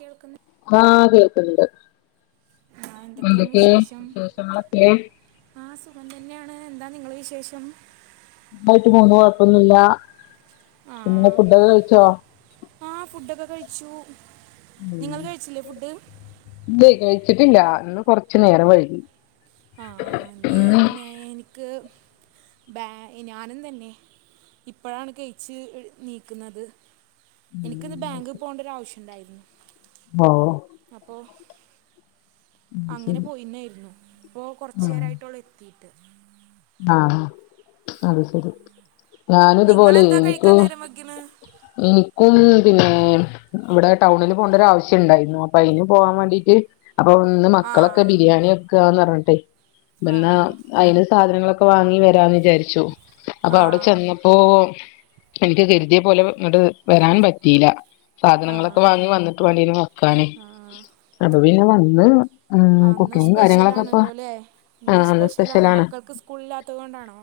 കേൾക്കന്നി ആഹ് കേൾക്കണ്ട് ആ എന്തൊക്കെയാണ് എന്തൊക്കെ വിശേഷങ്ങളൊക്കെ ആഹ് സുഖം തന്നെയാണ് എന്താ നിങ്ങള് വിശേഷം സുഖയിട്ട് പോണ് കൊഴപ്പൊന്നുല്ല പിന്നെ ഫുഡൊക്കെ കഴിച്ചോ ആഹ് ഫുഡൊക്കെ കഴിച്ചു നിങ്ങള് കഴിച്ചില്ലേ ഫുഡ് ഇല്ലയ് കഴിച്ചിട്ടില്ല ഇന്ന് കൊറച്ച് നേരം വൈകി ക്ക് ബാ ഞാനും തന്നെ ഇപ്പഴാണ് കഴിച്ച് നീക്കുന്നത് എൻക്ക്ന്ന് ബാങ്കി പോകേണ്ട ഒരു ആവശ്യംണ്ടായിരുന്നു ഓ അപ്പോ അത് അങ്ങനെ ശരി പോയിന്നായിരുന്നു അപ്പോ ആഹ് കൊറച്ചേരായിട്ടോള്ളു എത്തിട്ട് ആഹ് അത് ശരി ഞാനും ഇതുപോലെ നിങ്ങളെന്താ എനിക്കൂ കഴിക്കാൻ നേരം വെക്കണ് എനിക്കും മ്മ് പിന്നെ ഇവിടെ ടൗണില് പോണ്ട ഒരു ആവശ്യം ഉണ്ടായിരുന്നു അപ്പൊ അതിന് പോകാൻ വേണ്ടീട്ട് അപ്പൊ ഇന്ന് ആ മക്കളൊക്കെ ബിരിയാണി വെക്കുവാന്ന് പറഞ്ഞിട്ട് പിന്ന ആ അയ്ന് സാധനങ്ങളൊക്കെ വാങ്ങി വരാന്ന് വിചാരിച്ചു അപ്പൊ അവിടെ ചെന്ന ആ പ്പൊ എനിക്ക് കരുതിയ പോലെ ഇങ്ങോട്ട് വരാൻ പറ്റിയില്ല. ആ സാധനങ്ങളൊക്കെ വാങ്ങി വന്നിട്ട് വേണ്ടീന് വെക്കാന്. ആ അപ്പൊ പിന്നെ വന്ന് ഉം അന്ന് കുക്കിങ്ങും കാര്യങ്ങളൊക്കെ ഇപ്പൊ സ്പെഷ്യലാണല്ലോല്ലേ ഇന്ന് സ്പെഷ്യലാണ്. മക്കൾക്ക് സ്കൂളില്ലാത്തത് കൊണ്ടാണോ?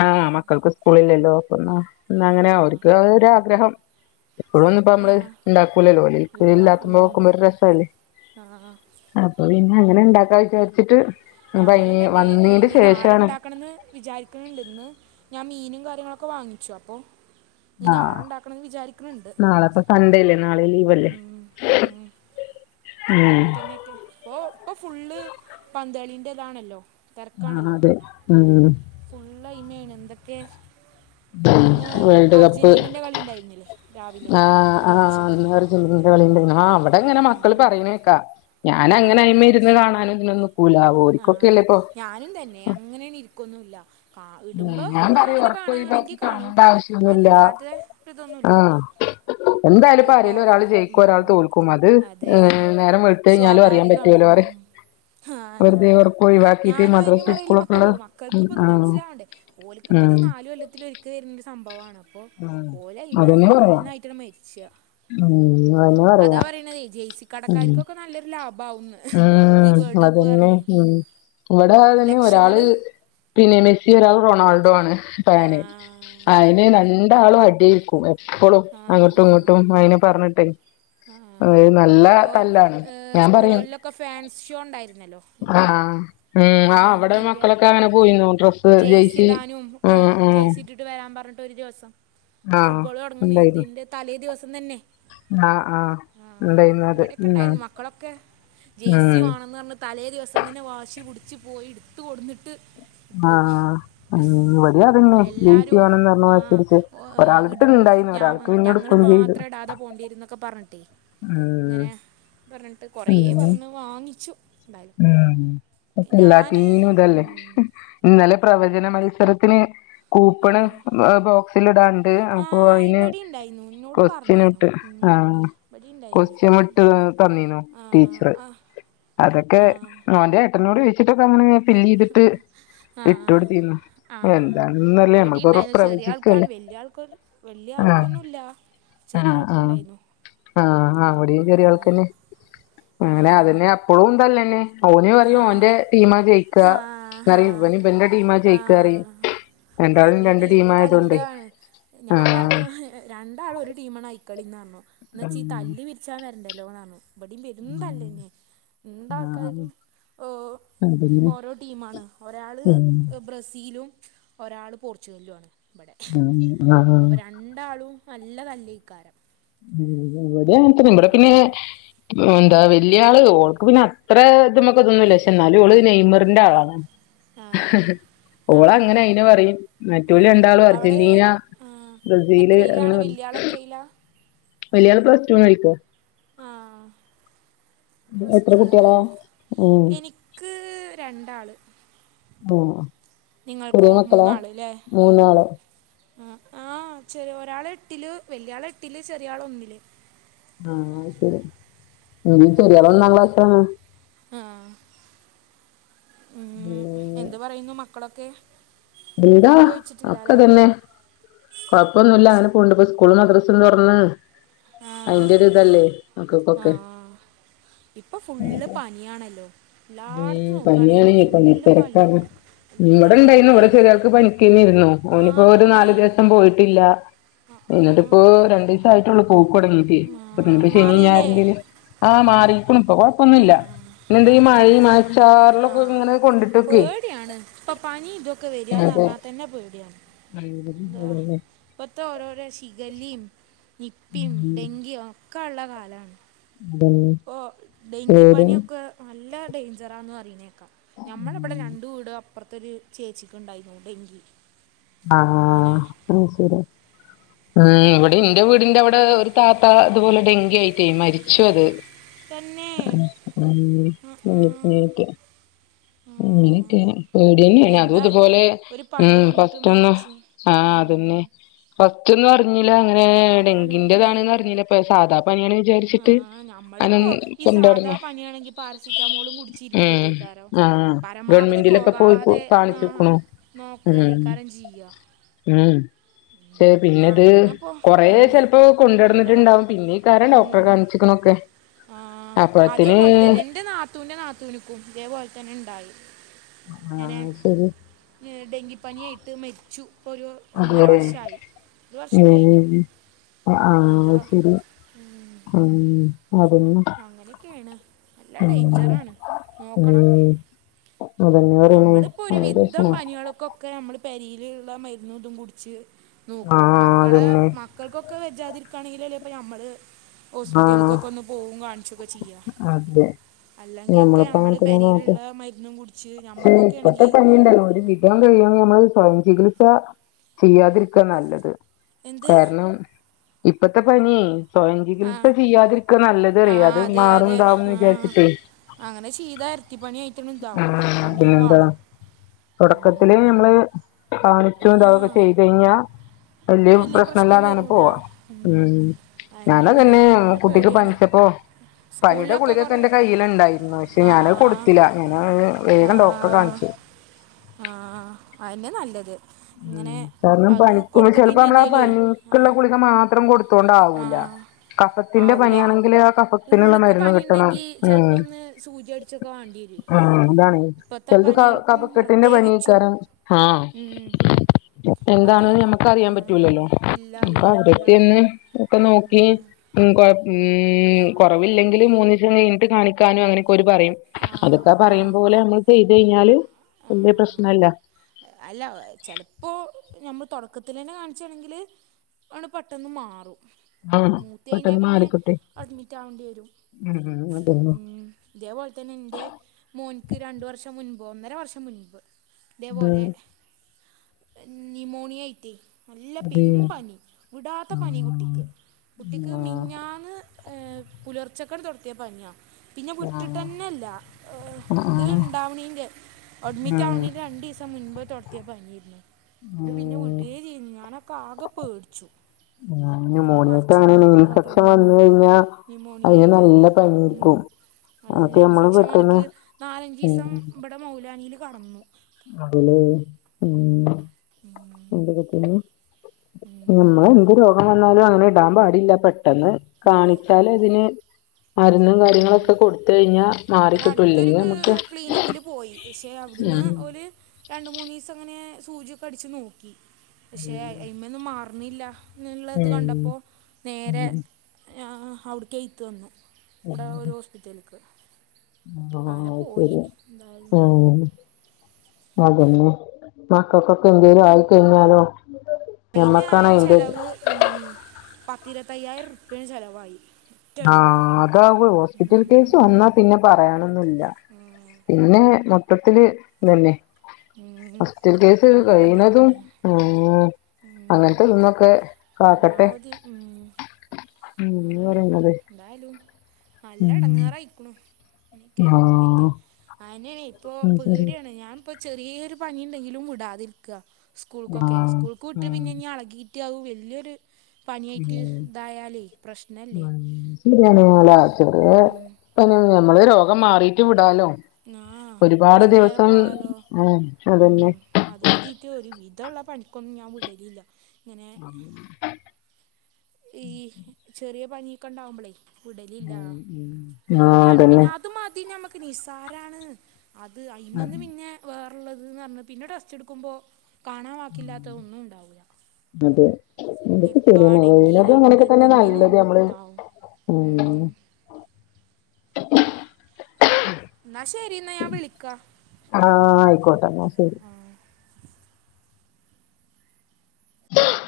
ആഹ് മക്കൾക്ക് സ്കൂളില്ലല്ലോ അപ്പ പിന്നെ എന്ന ആ അങ്ങനെ അവർക്ക് ഒരാഗ്രഹം. എപ്പഴൊന്നും ഇപ്പ ആ നമ്മള് ഉണ്ടാക്കൂലല്ലോ ഓല് ഇല്ല ഇല്ലാത്തുമ്പോ ഉം. നോക്കുമ്പോ ഒരു രസല്ലേ ആ അപ്പൊ പിന്നെ അങ്ങനെ ഉണ്ടാക്കാ ന്ന് വിചാരിച്ചിട്ട് ഇപ്പൊയ്ന്ന് വന്നീന്റെ ശേഷം ക്കണന്ന് വിചാരിക്കുണ്ട് ഇന്ന് ഞാൻ മീനും കാര്യങ്ങളൊക്കെ വാങ്ങിച്ച് അപ്പോ ഇനി നാളെ ആഹ് ഉണ്ടാക്കണംന്ന് വിചാരിക്കണണ്ട്. നാളെപ്പ സൺഡേല്ലേ നാളെ ലീവല്ലേ ഉം ഉം നാളെ ഉം മറ്റന്നെകെ ഇപ്പൊ ഫുള്ള് പന്ത്കളിന്റെ ഇതാണല്ലോ? ആഹ് തിരക്കാണല്ലോ? അതെ ഉം ഫുള്ള് ഐമേണ് എന്തൊക്കെ? ഇന്ന് വേൾഡ് കപ്പ് അർജന്റി നെന്റെ കളി ഉണ്ടായിരുന്നല്ലേ? രാവിലെ ആഹ് ആഹ് പുലർച്ചക്ക്. അന്ന് ആഹ് ഇവിടെ അങ്ങനെ മക്കള് പറയണേ കേക്കാം. ഞാൻ ആ അങ്ങനെ അയ്മേൽ ഇരുന്ന് കാണാനും ഇതിനൊന്നു നിക്കൂല ആ ഓരിക്കൊക്കെ അല്ലേ ഇപ്പൊ ഞാനും തന്നെ അങ്ങനെയങ്ങ് ഇരിക്കൊന്നു ഇല്ല. ആഹ് ഇടുമ്പോ ഞാൻ പറയും അങ്ങനെ ഒറക്കൊഴിവാക്കി കാണയാണെങ്കിൽ കാണും കാണണ്ട ആവശ്യൊന്നുല്ല അല്ലാതെ ഒരു ഇതൊന്നുല്ല. ആഹ് എന്തായാലും നമ്മുക്ക് ഇപ്പ ഇപ്പോ ആരേലും ഒരാൾ ജയിക്കും ഒരാൾ ഉം തോൽക്കും അത് അതെ ഏഹ് നേരം വെളുത്ത് കഴിഞ്ഞാലും അറിയാൻ സ്വാഭാവികമാണ് പറ്റുവല്ലോ പറ ഉം. ആഹ് ഞാ വെറുതെ ഉറക്കം ഒഴിവാക്കിട്ട് ഞാനും അതിനു മദ്രസ പുറകില് സ്കൂളൊക്കെ ഉള്ള മക്കളോടും മക്കൾക്ക് ഉം ഇപ്പ ഒന്നും ആഹ് മനസ്സിലാവണ്ടേ? ഓലക്ക് ഇപ്പ അത് ഉം നാല് കൊല്ലത്തിലൊരിക്കെ വരുന്ന ഒരു സംഭവമാണ് അപ്പോ ഉം ഓല് അയ്മ അതന്നെ പറയാ നന്നായിട്ടാണ് മെ ച്ച ഉം അതന്നെ അതാ പറയാ പറയണതേ ജെഴ്സി ഉം കടക്കാർക്കൊക്കെ നല്ലൊരു ലാഭം ആവുന്ന് ഉം അത് ന്നെ ഉം ഇവിടെ അത് തന്നെ ഒരാള് ലക്ഷ്യങ്ങള് പിന്നെ മെസ്സി ഒരാൾ റൊണാൾഡോ ആണ് ആ ഫാന് അയിന് രണ്ടാളും അടിയിരിക്കും. എപ്പ് ഇപ്പോളും ആ അങ്ങോട്ടും ഇങ്ങോട്ടും അയിനെ പറഞ്ഞിട്ട് ആഹ് അതെ നൽ ഇപ്പോ സ്കൂളുകളിലൊക്കെ ഫാൻസ് ഷോ ഉണ്ടായിരുന്നല്ലോ എല്ലാ ആഹ് ഉം ആഹ് അവിട മക്കളൊക്കെ അങ്ങനെ പോയിനു ഡ്രസ് ജേഴ്സി ഇടാനും ഒക്കെ ജേയ്സി ഇട്ടിട്ട് വരാൻ പറഞ്ഞിട്ട് ഒരു ദിവസം ആഹ് ഫുട്ബോൾ ഉണ്ടായിരുന്നു തുടങ്ങുന്നതിന്റെ തലേ ദിവസം തന്നെ ആഹ് ആഹ് ആഹ് ഉണ്ടായിരുന്നു അത് ഇവിടെക്കെ ഉം ഉണ്ടായിരുന്നു മക്കളൊക്കെ ജേഴ്സി ഉം വേണെന്ന് പറഞ്ഞ് തലേ ദിവസം തന്നെ വാശി പിടിച്ച് പോയി എടുത്ത് കൊടുന്നിട്ട് ട്ടു ആഹ് ഉം ഇവിടേം അതന്നെ ആഹ് ജെയ്സി എല്ലാരും വേണംന്ന് പറഞ്ഞ് ആഹ് വാശിപിടിച്ച് ഒ ഒരാളെടുത്ത് ഇടും ഇണ്ടായിന്നു ഞാൻ ഒരാൾക്ക് പിന്നെ ഞങ്ങൾ എടുക്കും ചെയ്തു മാത്രം ഇടാതെ പോണ്ടി വരുന്നൊക്കെ പറഞ്ഞ് ഉം ഇങ്ങനെ പറഞ്ഞിട്ട് കൊറേ അങ്ങനെ പറഞ്ഞു വാങ്ങിച്ചു എന്തായാലും ഉം ഞാൻ എല്ലാടീനും ഇതല്ലേ ഇന്നലെ പ്രവചന മത്സരത്തിന് ആ കൂപ്പണ് ബോക്സിൽ ഇടാണ്ട് ആ, അപ്പോ അതിന് ഇവിടെ ഉണ്ടായിരുന്നു എന്നോട് ക്വസ്റ്റ്യൻ പറഞ്ഞിരുന്നു ഇട്ട് ഉം. ആഹ് ഇവിടെ ഉണ്ടായിരുന്നു കൊസ്റ്റ്യൻ വിട്ട് തന്നീനു ആ ടീച്ചറ് ആ അതൊക് ക്കെ ആ ഓന്റെ ഏട്ടനോട് ചോദിച്ചിട്ടൊക്കെ അങ്ങനെ ഫില്ല് ചെയ്തിട്ട് ഇട്ട് കൊടുത്തീന്നു ആഹ് എന്താണെന്നല്ലേ നമ്മളിപ്പോ ഇവിടെയുണ്ടായിരുന്നു ചെറിയ ആൾക്കാണ് പ്രവചിക്കല്ലേ വലിയ ആൾക്ക വലിയ ആഹ് ആൾക്കൊന്നും ഇല്ല ചെറിയ ആഹ് ആഹ് ആൾക്കുണ്ടായിന്നു ആഹ് ഇവിടെയും ചെറിയി ആൾക്ക് തന്നെ അങ്ങനെ ആ അതന്നെ അപ്പളും തല്ല്തന്നെ ഓനു ആ പറയും ഓന്റെ ടീം ജയിക്ക ആ ആ പറയും ഇവന് ഇവന്റെ ആ ടീംമാജയിക്ക പറയും രണ്ടാളും അതന്നെയാണ് രണ്ട് ടീം ഇപ്പം ആയതോണ്ടേ തല്ലുകൂടാണ് ഞാൻ ആഹ് പറഞ്ഞു രണ്ടാളും ഒരു ടീമാണ് ഐക്കളിന്ന് പറഞ്ഞു എന്ന് വെച്ചൽ ഈ ആഹ് തല്ല് വിരിച്ചാന്ന് വരണ്ടല്ലോ എന്ന് പറഞ്ഞു. ഇവിടെയും പെരും തല്ല് തന്നെ രണ്ട് ആഹ് ആൾക്കാര്ക്കും ഓഹ് അതന്നെ ഓരോ ടീമാണ് ഒരാള് ഉം ബ്രസീലും ഒരാള് പോർച്ചുഗലുമാണ് ഇവിടെ ഉം ആഹ് രണ്ടാളുംളും നല്ല തല്ലീ [unintelligible] ഉം ഇവിടെഅങ്ങനെ തന്നെ നമ്മടെ പിന്നെ എന്താ വലിയ ആള് ഓൾക്ക് പിന്നെ അത്ര ഇതു മക്ക് ഇതൊന്നുമില്ലപക്ഷേ എന്നാലും ഓള് നെയ്മറിന്റെ ആളാണ് ഉം ആ ഓള് ആ അങ്ങനെ അയിനെ പറയും ആ മറ്റോര് രണ്ടാളും അവൾ അർജന്റീന ബ്രസീല് അങ്ങനെ പറഞ്ഞ് ഇല്ല വലിയാള് പ്ലസ് ടുന് ആയിപ്പോ ആഹ് പ്ലസ് എത്ര ടൂ നല്ലേ കുട്ടികളാ ഉം എനിക്ക് രണ്ടാള് ഓഹ് നിങ്ങൾക്കോ മൂന്നാളില്ലേ ഉം മൂന്നാള് ആഹ് ആഹ് ചെറ ഒരാള് എട്ടില് വലിയാള് എട്ടില് ചെറിയ ആള് ഒന്നില് ആഹ് അത് ശരി [unintelligible] ഒന്നാംക്ലാസ് ആണ് ആഹ് ഉം ഉം. എന്ത് പറയുന്നു മക്കളൊക്കെ ഇവിട ഫുഡ് കഴിച്ചിട്ടില്ല ഒക്ക അല്ലേ ഇതന്നെ കുഴപ്പൊന്നുമില്ല അങ്ങനെ പോകണ്ട് ഇപ്പ സ്കൂള് മദ്രസയും തുറന്ന് അയിന്റെ ഒരു ഇതല്ലേ മക്കക്കൊക്കെ ആഹ് ഇപ്പ ഫുള്ള് പനിയാണല്ലോ ഉം എല്ലായിടത്തും നോക്കുകയാണെങ്കിലും പനിയാണ് പനി ഫുള്ള് തിരക്കാണ് പനിയാണ് നല്ല ഇവിടെ ഇണ്ടായിരുന്നു ഇവിടെ പേടിയാണ് ചെറിയാൾക്ക് പനിക്കു തന്നെയിരുന്നു ആ ഓളിപ്പോ ഒരു തന്നെ നാലു ദിവസം പോയിട്ടില്ല ആ, ആ, എന്നിട്ട് ഇപ്പോ രണ്ടു ദിവസം ആയിട്ടുള്ളൂ പോക്കു തുടങ്ങീട്ടേ ആ, അപ്പ [unintelligible] ശനി മാറിയില്ലേ ഞായറിന്റേത് ആഹ് മാറിക്കുണു ഇപ്പൊ ആ കൊഴപ്പൊന്നുമില്ല ഇന്നെന്ത ഈ മഴ ആഹ് പേടിയാണ് ഇപ്പൊ പനി ഇതും ക്ക വരിയാന്ന് അതെ പറഞ്ഞാൽ തന്നെ പേടിയാണ് എന്തുവാ അതന്നെ ഇപ്പത്തെ ഓരോരോ ശിഗലിം നിപ്പി ഡെങ്കിയും ഒക്കെ ഉള്ള കാലമാണ് ഉം ഓ ഡെങ്കി പനിയൊക്കെ നല്ല ഡേഞ്ചറാന്ന് പറയുന്നെക്കാ ഞമ്മളവിടെ രണ്ട് വീട അപ്പുറത്തൊരു ചേച്ചിക്ക് ഉണ്ടായിരുന്നു ഡെങ്കി ആ അങ്ങനെ ശരി എ അവിടെ ഇവിടെ ആ, എന്റെ വീടിന്റെ അവിടെ ഒരു ത ത്താ അതുപോലെ ഡെങ്കി ആയിട്ടേ മരിച്ചു അത് തന്നെ മ് ആ, ആ. [unintelligible] ഉം. അനൊക്കെ പേടി തന്നെയാണ് അതും എന്താലേ ഇതുപോലെ ഒരു മ് പനി വന്നിട്ട് ഫസ്റ്റ് ഒന്ന് മരിച്ച് ആഹ ഉം. അതന്നെ ഫസ്റ്റ്ന്ന് അറഞ്ഞില്ല അങ്ങനെ അതാണ് ഡെങ്കിന്റെതാണന്ന് ഉം. അറഞ്ഞില്ലപ്പ സാധാ പണിയാണ് ആ വിചാരിച്ചിട്ട് അനൻ നമ്മളിപ്പോ ഈ കൊണ്ടാടന്ന സാധാ പനിയാണെങ്കിൽ പാരസിറ്റാമോളും കുടിച്ചിരിക്കല്ലേ ഉം കാരം ആ പരമാവധി ഗവണ്മെന്റിലൊക്കെ പോയി പോകാതെ നാ- കാണിച്ചുക്കണു നോക്കല്ലേ ഉം കാരം ചെയ്യുക ഉം ശേ ആ പിന്നെത് പിന്നെ ഇപ്പോ കൊറേ ഉം. ചിലപ്പോ നല്ല കൊണ്ടിടന്നിട്ടുണ്ടാവും പിന്നെ കാറോ ഡോക്ടറെ ഉം. കാണിച്ചിക്കണൊക്കെ ആ അപ്പഴത്തിന് അതേപോലത്തെന്നെ ന്റെ നാ നാത്തൂന്റെ നാത്തൂനക്കും ഇതേപോലെ തന്നെ ഉണ്ടായി ഇങ്ങനെ ആഹ് ശരി ഡെങ്കിപ്പനിയായിട്ട് മരിച്ചു. ഇപ്പോൾ ഒരു അതെ ഒന്നര വർഷമായി ഒരു വർഷം കഴിഞ്ഞു ഏഹ് ആഹ് എന്താ ശരി ഉം. ഉം അതന്നെ അങ്ങനെയൊക്കെയാണ് നല്ല ഉം ഡയിൻജർ ആണ് നോക്കണം ഉം അതന്നെ പറയണേ നമ്മളിപ്പോ ഒരു അത് വിധം പ്രശ്നാ പനികളൊക്കൊ ക്കെ നമ്മള് പേരില്ള്ള മരുന്നതും കുടിച്ച് നോക്കും ആഹ് മക്കളെ അതന്നെ മ ക്കൾക്കൊക്കെ വജാതിരിക്കാനങ്കിൽ എല്ലേ ഇപ്പോ നമ്മള് ആഹ് ഹോസ്പിറ്റലക്കൊക്കെ ഒന്ന് പോവു കാണിച്ചൊക്കെ ചിയ്യ അതെ അല്ലെങ്കിക്കെ നമ്മള് പെരില്ള്ള മരുന്നും കുട് ശേ ഇപ്പത്തെ പനിയുണ്ടല്ലോ ഒരുവിധം നമ്മള് സ്വയം ചികിത്സ ചയ്യാതിരിക്ക നല്ലത് എന്ത് കാരണം ഇപ്പത്തെ പനി സ്വയംചി കിത്സ ആ ചെയ്യാതിരിക്കാ ആ നല്ലതറിയ അത് അതെ അതെ മാറുംണ്ടാവുംന്ന് ആ വിചാരിച്ചിട്ടേ അങ്ങനെ ചീത എരട്ടിപ്പണിയയിറ്റാ ആ ഇതാവും പണി പിന്നെന്താ വാളും തുടക്കത്തില് നമ്മള് കാണിച്ചു ആ ഇതൊക്കെ ചെയ് കഴിഞ്ഞാ വല്യ വലിയ പ്രശ്നം പ്രശ്നല്ലാത അങ്ങനെ വരൂല പോവാ ഉം ഞാനാ അതന്നെയാണ് തന്നെ നല്ല കുട്ടിക്ക് പേടിയാണ് പങ്ങിച്ചപ്പോ പനിയുടെ സ്കൂളിലൊക്കെ കുളികൊക്കെ കുറേ എന്റെ കയ്ൽണ്ടായിരുന്നു പക്ഷെ ആ ഞാനത് കൊടുത്തില. ഞാന് വേഗം ഡോക്ടറെ കാണിച്ചു ആഹ്‌ അന്നെ നല്ലത് ഉം ഇങ്ങനെ കാരണം അത് പണിക്കുവു കൊടുത്തിട്ട് ചലെ അപ്പ ഇനി നമ്മള് എന്തേലുവേ ആ പനിക്കുള്ള ഗളിക മാത്രം ആ കൊടുതോണ്ടാവൂല കഫത്തിന്റെ ആവൂല പനിയാണെങ്കില് ആ കഫത്തിനുള്ള ഉള്ളിക്ക് മരുന്ന് കിട്ടണം പനിയുണ്ടെങ്കിൽ ഉം ചിലപ്പോൾ ഒന്ന് സൂചി അടിച്ചൊക്കെ വേണ്ടി വരും ആ അതാണ് ഇപ്പോഴത്തെ ചിലത് പനികൾക്കും കഫക്കെട്ടിന്റെ പ്രത്യേകിച്ചും പനിയാക്കാരം ആഹ്‌. അതെ എന്താണെന്ന് ഞമ്മക്ക് അറിയാൻ ആ പറ്റൂലല്ലോ ഇല്ല അപ്പൊ അറിയാൻ പറ്റില്ല അവിടത്തെന്ന് ഒക്കെ നോക്കി മ് ആ കൊറവില്ലെങ്കിൽ മൂന്നു ദിവസം കഴിഞ്ഞിട്ട് കാണി ക്കാനും അങ്ങനെയൊക്കെ ഒരു പറയും ആ അതൊക്കെ ആ പറയും പോലെ നമ്മള് ചെയ്ത് കഴിഞ്ഞാല് ആ വല്യ പ്രശ്നല്ല അല്ല ചെലപ്പോ നമ്മ തുടക്കത്തി തന്നെ കാണിച്ചാണെങ്കില് ആണ് പെട്ടെന്ന് മാറും ആഹ് മൂത്തയിഞ്ഞാ പെട്ടെന്ന് പിന്നെ മാറിക്കിട്ടും അഡ്മിറ്റ് ആവേണ്ടി വരും ഉം ഉം അതന്നെ ഉം ഇതേപോലെ തന്നെ ഇന്റെ മോൻക്ക് രണ്ടു വർഷം മുൻപ് ഒന്നര വർഷം മുൻപ് ഉം ത ന്യൂമോണിയയിറ്റ് നല്ല അതെ പെരും പനി വിടാത്ത ആഹ് പനി കുട്ടിക്ക് കുട്ടിക്ക് മിഞ്ഞാന്ന് പുലർച്ചക്കണ്ട് തൊട്ത്തിയ പനിയാ പിന്നെ ആഹ് വിട്ട്ട്ടന്നെല്ല ആഹ് ആഹ് ഇത് ആഹ് ഇണ്ടാവ്ണീന്റെ അഡ്മിറ്റ് ഉം ആവ്ന്നീന്റെ രണ്ടീസം മുൻപ് തൊട്ത്തിയ പനിയേര്ന്നു. അത് പിന്നെ ഉം വിടേ ചെയ്തീലാ ഞാനപ് ക്കാകെ പേട്ച്ചു. ആഹ് കുട്ടിന്റെ ന്യൂമോണിയക്ക് പറ്ച്ലും അങ്ങനെയാണ് ഇതൊക്കെ കടും ഇൻഫെക്ഷൻ വന്ന് [unintelligible] കഴിഞ്ഞാ ന്യൂമോണിയ അതിന് ആയിട്ട് നല്ല ഉം പനിയായിരിക്കും നല്ല അതൊക്കെ നമ്മള് ഇൻഫെക്ഷൻ പെട്ടെന്ന് വന്നിട്ട് നാലഞ്ചീസം ഇബെടെ മൗലാനിയില് കടന്നു ആണ്ലെ ഉം എന്ത് [unintelligible] ഉം നമ്മള് എന്ത് രോഗം വന്നാലു അങ്ങനെ ഇടാൻ പാടില്ല പെട്ടെന്ന് അതെ കാണിച്ചാൽ അതിന് മരുന്നും ഉം കാര്യങ്ങളൊക്കെ കൊടുത്ത് കഴിഞ്ഞാ ഇവിടെ മാറിക്കിട്ടു അടുത്തൊരു ഇല്ലെങ്കിൽ നമക്ക് ക്ലിനിക്കിൽ പോയി ക്ഷെ അവിട്ന്ന് ഓല് രണ്ട് മൂന്നീസം ഇങ്ങനെ സൂചിയൊക്കെ അടിച്ചു നോക്കി. പക്ഷെ അതിമ ഒന്നും മാറുന്നില്ല എന്നുള്ളത് ഉം കണ്ടപ്പോ നേരെ ഉം അവിട്ക്കെയ്ത് തന്നു ഇബ്ടെ ഉം ഒരു ഹോസ്പിറ്റല്ക്ക് ആഹ് അത് ശര്യ ഉം അതന്നെ മക്കക്കൊക്കെ എന്തേലും ആയിക്കഴിഞ്ഞാലോ അതിന് ഞമ്മക്കാണ് ആയ അയിന്റെ ഇത് ചെലവ് പത്ത് ഇരുപത്തയ്യായിരം ഉരുപ്യേന് ചെലവായി ആഹ് അതാവൂ ഹോസ്പിറ്റൽ കേസ് വന്നാ പിന്നെ പറയാനൊന്നുല്ല പിന്നെ മൊത്തത്തില് ഇന്നെന്നെ ഉം, ഹോസ്പിറ്റൽ കേസ് നല്ല കഴിണതും ഇടങ്ങാറാണ് ഉം ഉം, അങ്ങൻത്തെ ഇതിന്നൊക്കെ കാക്കട്ടെ പരമാവധി ഉം, ഉം ആണ് പറയുന്നത് എന്തായാലും നല്ല ഉം എടങ്ങേറായിക്ക്ണു ഇൻക്കെ ഇറ്റ് ആഹ് അനൊഹ് ഇപ്പൊ അത് ശരി പീട്യേണ് ഞാൻപ്പ ചെറ്യേ ഒരു പനിയുണ്ടെങ്കിലും വിടാതിരിക്ക. സ്കൂൾക്കൊക്കെ ആഹ് സ്കൂൾക്ക് വിട്ട് പിന്നെ ആഹ് ഇഞ്ഞ് എളകി കിറ്റയാകും വല്യൊരു പനിയായിട്ട് ഇതായാലേ പ്രശ്നമല്ലേ വഞ്ചി [unintelligible] ചെറ്യേ ഇപ്പ [unintelligible] നമ്മള് രോഗം മാറീറ്റ് വിടാലോ ന്നാഹ് ഒരുപാട് ഇന്നേരം ദിവസം പോവാലോ ആഹ് അതന്നെ ഉം അത് എരുതീട്ട് ഒരു വിധ ഉള്ള പണിക്കൊന്നും ഞാൻ വിടലില്ല ഇങ്ങനെ ഉം ഈ ചെറിയ പനിയൊക്കെ ഇണ്ടാവുമ്പളേ വിടലില്ല. ഉം ഉം ആഹ് പേട്യാണ് അതന്നെ പിന്നെ ആ ഇത് മതി ഞമക്ക് നിസാരാണ്. അത് അയിമെന്ന് അതെ പിന്നെ വേറെ ഇള്ളത് ന്ന് പറ്ഞ് പിന്നെ ടെസ്റ്റ് ഇടുക്കുമ്പോ കാണാൻ വാക്കില്ലാത്ത ഒന്നും ഉണ്ടാവൂല അതെ ഇന്റെട്ത്ത് ചെറ്യേ മോളൊ [unintelligible] ഡെങ്കിന്ന് ഇല്ലെതും പറഞ്ഞിട്ട് ഇങ്ങനെയൊക്കെ തന്നെ എന്തെങ്കിലും നല്ലത് നമ്മള് ഇതാവും ഉം [inaudible] എന്നാ ശരി എന്നാ ഞാൻ വിളിക്കാ ട്ടോ ആഹ് ആയിക്കോട്ടെ ഇന്നാ ശരി